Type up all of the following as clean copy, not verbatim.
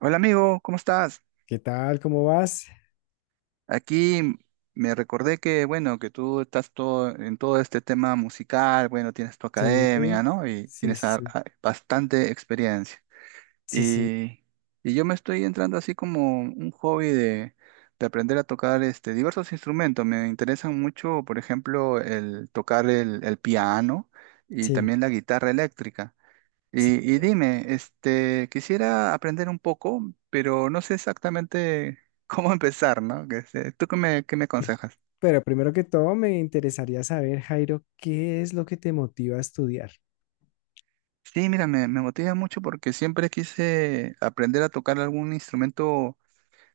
Hola amigo, ¿cómo estás? ¿Qué tal? ¿Cómo vas? Aquí me recordé que, bueno, que tú estás todo, en todo este tema musical, bueno, tienes tu Sí, academia, ¿no? Y sí, tienes sí, sí, bastante experiencia. sí, sí, Y, y yo me estoy entrando así como un hobby de aprender a tocar este, diversos instrumentos. Me interesan mucho, por ejemplo, el tocar el piano y sí, también la guitarra eléctrica. sí. Y dime, este, quisiera aprender un poco, pero no sé exactamente cómo empezar, ¿no? ¿Tú qué me aconsejas? Pero primero que todo, me interesaría saber, Jairo, ¿qué es lo que te motiva a estudiar? Sí, mira, me motiva mucho porque siempre quise aprender a tocar algún instrumento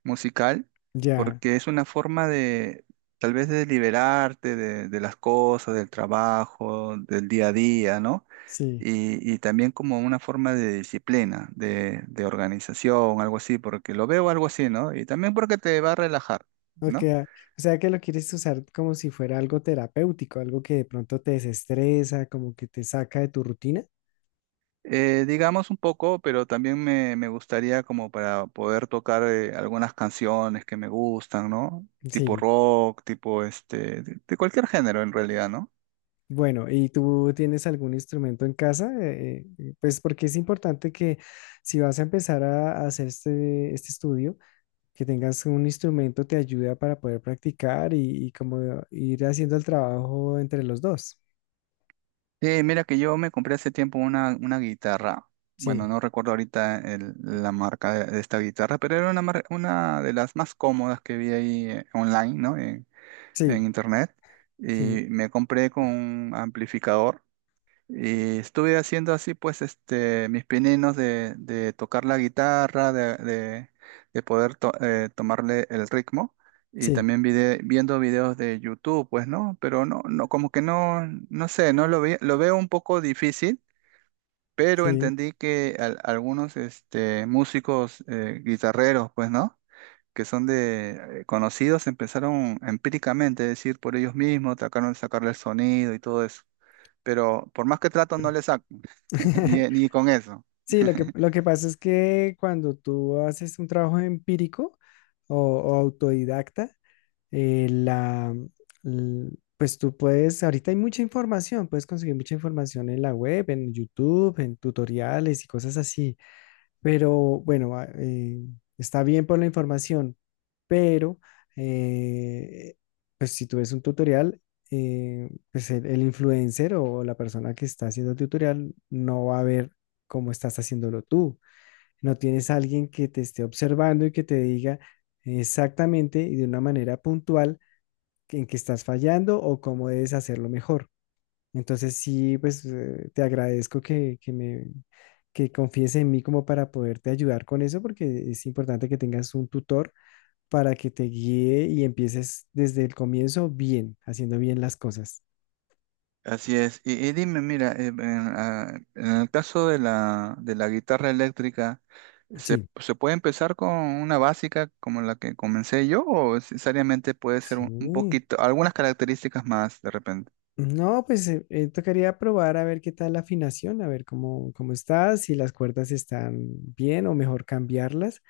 musical, Ya, porque es una forma de, tal vez, de liberarte de las cosas, del trabajo, del día a día, ¿no? sí. Y también como una forma de disciplina, de organización, algo así, porque lo veo algo así, ¿no? Y también porque te va a relajar, Ok, ¿no? O sea que lo quieres usar como si fuera algo terapéutico, algo que de pronto te desestresa, como que te saca de tu rutina. Digamos un poco, pero también me gustaría como para poder tocar algunas canciones que me gustan, ¿no? Tipo Sí. rock, tipo este, de cualquier género en realidad, ¿no? Bueno, ¿y tú tienes algún instrumento en casa? Pues porque es importante que si vas a empezar a hacer este estudio, que tengas un instrumento te ayuda para poder practicar y como ir haciendo el trabajo entre los dos. Sí, mira que yo me compré hace tiempo una guitarra. Sí, Bueno, no recuerdo ahorita la marca de esta guitarra, pero era una, una de las más cómodas que vi ahí online, ¿no? En sí, internet. sí, Y me compré con un amplificador. Y estuve haciendo así, pues, este, mis pininos de tocar la guitarra, de poder tomarle el ritmo. Y sí, también viendo videos de YouTube, pues, ¿no? Pero no, no, como que no, no sé, no lo ve- lo veo un poco difícil, pero sí. entendí que algunos, este, músicos, guitarreros, pues, ¿no? Que son de conocidos, empezaron empíricamente, es decir, por ellos mismos, trataron de sacarle el sonido y todo eso, pero por más que trato no le saco. Ni, ni con eso. Sí, lo que pasa es que cuando tú haces un trabajo empírico o autodidacta, eh, la, l- pues tú puedes, ahorita hay mucha información, puedes conseguir mucha información en la web, en YouTube, en tutoriales y cosas así. Pero bueno, está bien por la información, pero eh, pues si tú ves un tutorial, pues el influencer o la persona que está haciendo el tutorial no va a ver cómo estás haciéndolo tú. No tienes a alguien que te esté observando y que te diga exactamente y de una manera puntual en qué estás fallando o cómo debes hacerlo mejor. Entonces sí, pues te agradezco que confíes en mí como para poderte ayudar con eso, porque es importante que tengas un tutor para que te guíe y empieces desde el comienzo bien, haciendo bien las cosas. Así es. Y dime, mira, en el caso de la guitarra eléctrica, ¿se, Sí, se puede empezar con una básica como la que comencé yo o necesariamente puede ser un sí. poquito, algunas características más de repente? No, pues tocaría probar a ver qué tal la afinación, a ver cómo estás, si las cuerdas están bien o mejor cambiarlas.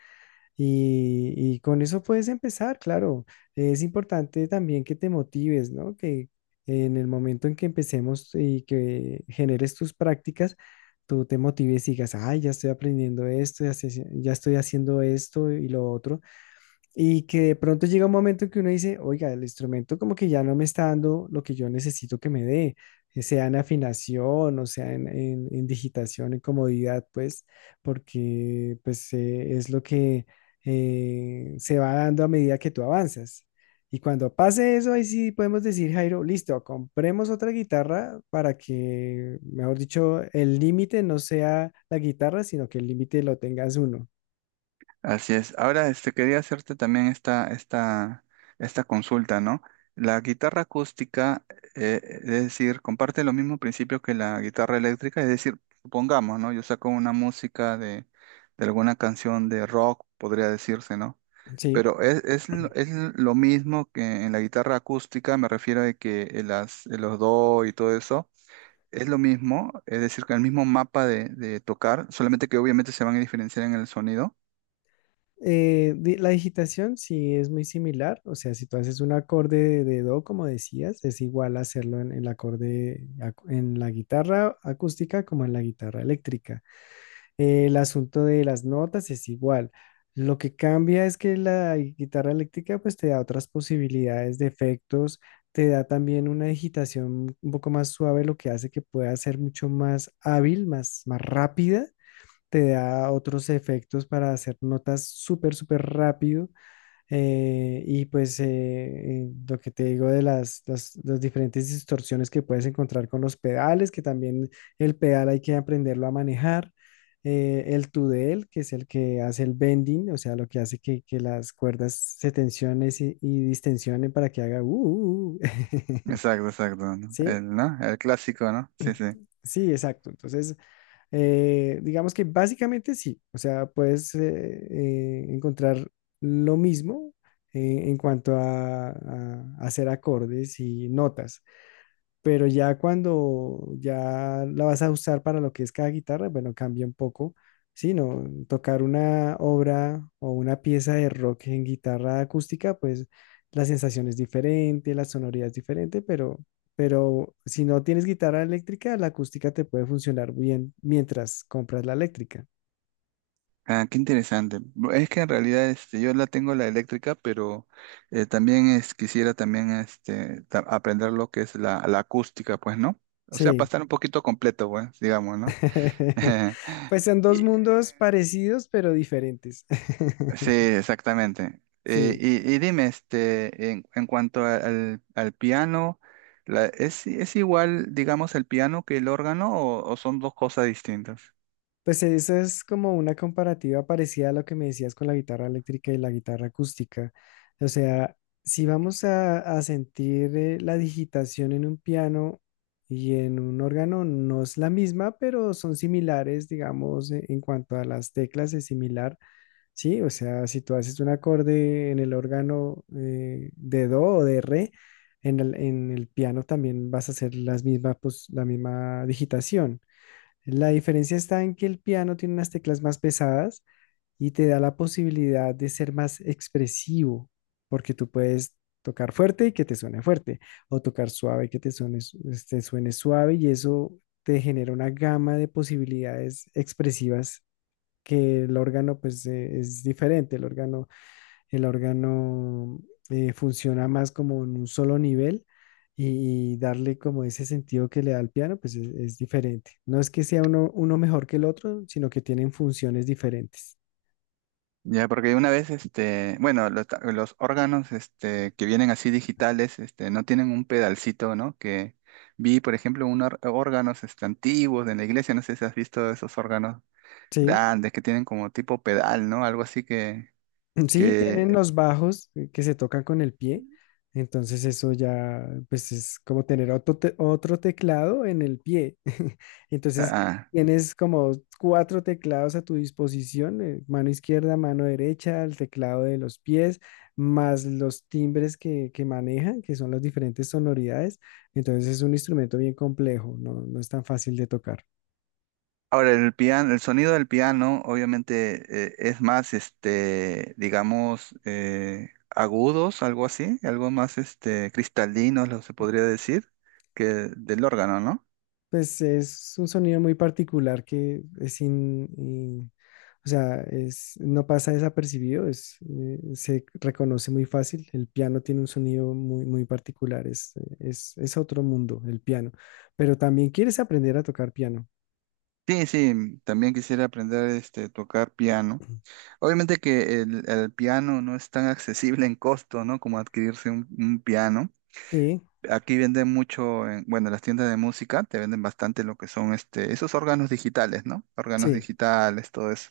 Y con eso puedes empezar, claro. Es importante también que te motives, ¿no? Que en el momento en que empecemos y que generes tus prácticas, tú te motives y digas, ay, ya estoy aprendiendo esto, ya, ya estoy haciendo esto y lo otro. Y que de pronto llega un momento en que uno dice, oiga, el instrumento como que ya no me está dando lo que yo necesito que me dé, que sea en afinación o sea en digitación, en comodidad, pues, porque pues es lo que se va dando a medida que tú avanzas. Y cuando pase eso, ahí sí podemos decir, Jairo, listo, compremos otra guitarra para que, mejor dicho, el límite no sea la guitarra, sino que el límite lo tengas uno. Así es. Ahora, este, quería hacerte también esta consulta, ¿no? La guitarra acústica, es decir, comparte los mismos principios que la guitarra eléctrica, es decir, supongamos, ¿no? Yo saco una música de alguna canción de rock, podría decirse, ¿no? Sí. Pero es lo mismo que en la guitarra acústica, me refiero a que las, los do y todo eso. Es lo mismo, es decir, que el mismo mapa de tocar, solamente que obviamente se van a diferenciar en el sonido. La digitación sí es muy similar, o sea, si tú haces un acorde de do, como decías, es igual hacerlo en en la guitarra acústica como en la guitarra eléctrica. El asunto de las notas es igual. Lo que cambia es que la guitarra eléctrica pues te da otras posibilidades de efectos, te da también una digitación un poco más suave, lo que hace que pueda ser mucho más hábil, más rápida, te da otros efectos para hacer notas súper rápido. eh, y pues eh, lo que te digo de las diferentes distorsiones que puedes encontrar con los pedales, que también el pedal hay que aprenderlo a manejar. El tudel, que es el que hace el bending, o sea, lo que hace que las cuerdas se tensionen y distensionen para que haga uh. Exacto, exacto, ¿no? ¿Sí? El, ¿no? El clásico, ¿no? Sí, sí. Sí, exacto. Entonces, digamos que básicamente sí, o sea, puedes encontrar lo mismo en cuanto a hacer acordes y notas, pero ya cuando ya la vas a usar para lo que es cada guitarra, bueno, cambia un poco. Sí, no, tocar una obra o una pieza de rock en guitarra acústica, pues la sensación es diferente, la sonoridad es diferente, pero si no tienes guitarra eléctrica, la acústica te puede funcionar bien mientras compras la eléctrica. Ah, qué interesante. Es que en realidad este, yo la tengo la eléctrica, pero quisiera también este, aprender lo que es la, la acústica, pues, ¿no? O sea, para Sí, estar un poquito completo, pues, digamos, ¿no? pues son dos Y- mundos parecidos pero diferentes. sí, exactamente. Eh, Sí. y, y dime, este, en cuanto al, al piano, es igual, digamos, el piano que el órgano o son dos cosas distintas? Pues eso es como una comparativa parecida a lo que me decías con la guitarra eléctrica y la guitarra acústica. O sea, si vamos a sentir la digitación en un piano y en un órgano, no es la misma, pero son similares, digamos, en cuanto a las teclas es similar, ¿sí? O sea, si tú haces un acorde en el órgano de do o de re, en en el piano también vas a hacer las mismas, pues, la misma digitación. La diferencia está en que el piano tiene unas teclas más pesadas y te da la posibilidad de ser más expresivo, porque tú puedes tocar fuerte y que te suene fuerte, o tocar suave y que te suene, te suene suave, y eso te genera una gama de posibilidades expresivas que el órgano pues es diferente. El órgano funciona más como en un solo nivel y darle como ese sentido que le da al piano, pues es diferente. No es que sea uno, uno mejor que el otro, sino que tienen funciones diferentes. Ya, porque una vez, este, bueno, los, los órganos, este, que vienen así digitales, este, no tienen un pedalcito, ¿no? Que vi, por ejemplo, unos órganos, este, antiguos de la iglesia, no sé si has visto esos órganos Sí. grandes que tienen como tipo pedal, ¿no? Algo así Sí, tienen que, los bajos que se tocan con el pie. Entonces eso ya, pues es como tener otro teclado en el pie. Entonces ah. tienes como cuatro teclados a tu disposición, mano izquierda, mano derecha, el teclado de los pies, más los timbres que manejan, que son las diferentes sonoridades. Entonces es un instrumento bien complejo, no, no es tan fácil de tocar. Ahora, el piano, el sonido del piano, obviamente, es más, este, digamos, agudos, algo así, algo más, este, cristalinos, lo se podría decir, que del órgano, ¿no? Pues es un sonido muy particular que es. O sea, es, no pasa desapercibido, es, se reconoce muy fácil. El piano tiene un sonido muy, muy particular, es otro mundo, el piano. Pero también quieres aprender a tocar piano. Sí, sí, mm, también quisiera aprender este tocar piano. Obviamente que el piano no es tan accesible en costo, ¿no? Como adquirirse un piano. Sí, Aquí venden mucho, en, bueno, las tiendas de música te venden bastante lo que son este, esos órganos digitales, ¿no? Órganos sí. digitales, todo eso.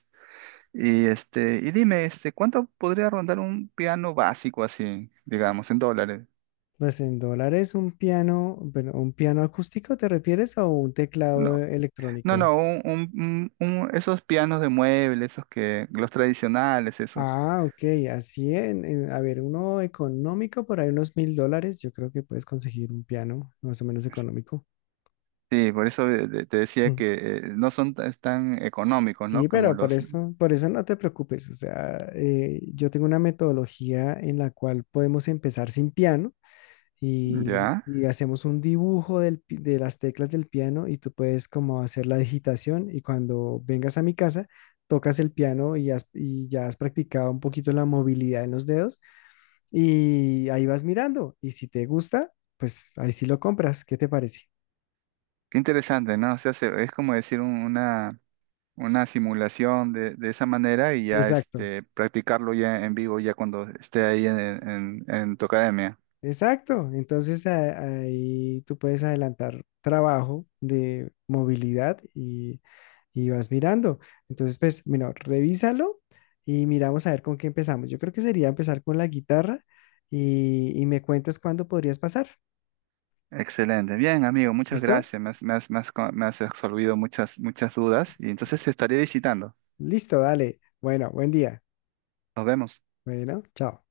Y dime, este, ¿cuánto podría rondar un piano básico así, digamos, en dólares? Pues en dólares un piano, bueno, ¿un piano acústico te refieres o un teclado No, no, electrónico? no, un, un- esos pianos de mueble, esos que, los tradicionales, esos. Ah, ok, así a ver, uno económico por ahí unos $1000, yo creo que puedes conseguir un piano más o menos económico. Sí, por eso te decía que no son tan económicos, ¿no? Sí, Como pero los… por eso no te preocupes. O sea, yo tengo una metodología en la cual podemos empezar sin piano Ya. y hacemos un dibujo de las teclas del piano y tú puedes como hacer la digitación y cuando vengas a mi casa tocas el piano y ya has practicado un poquito la movilidad en los dedos y ahí vas mirando y si te gusta, pues ahí sí lo compras. ¿Qué te parece? Qué interesante, ¿no? O sea, es como decir una simulación de esa manera y ya Exacto. este, practicarlo ya en vivo, ya cuando esté ahí en, en tu academia. Exacto, entonces ahí tú puedes adelantar trabajo de movilidad y vas mirando. Entonces, pues, mira, revísalo y miramos a ver con qué empezamos. Yo creo que sería empezar con la guitarra y me cuentas cuándo podrías pasar. Excelente. Bien, amigo, muchas ¿Listo? gracias. Me has absolvido muchas, muchas dudas y entonces estaré visitando. Listo, dale. Bueno, buen día. Nos vemos. Bueno, chao.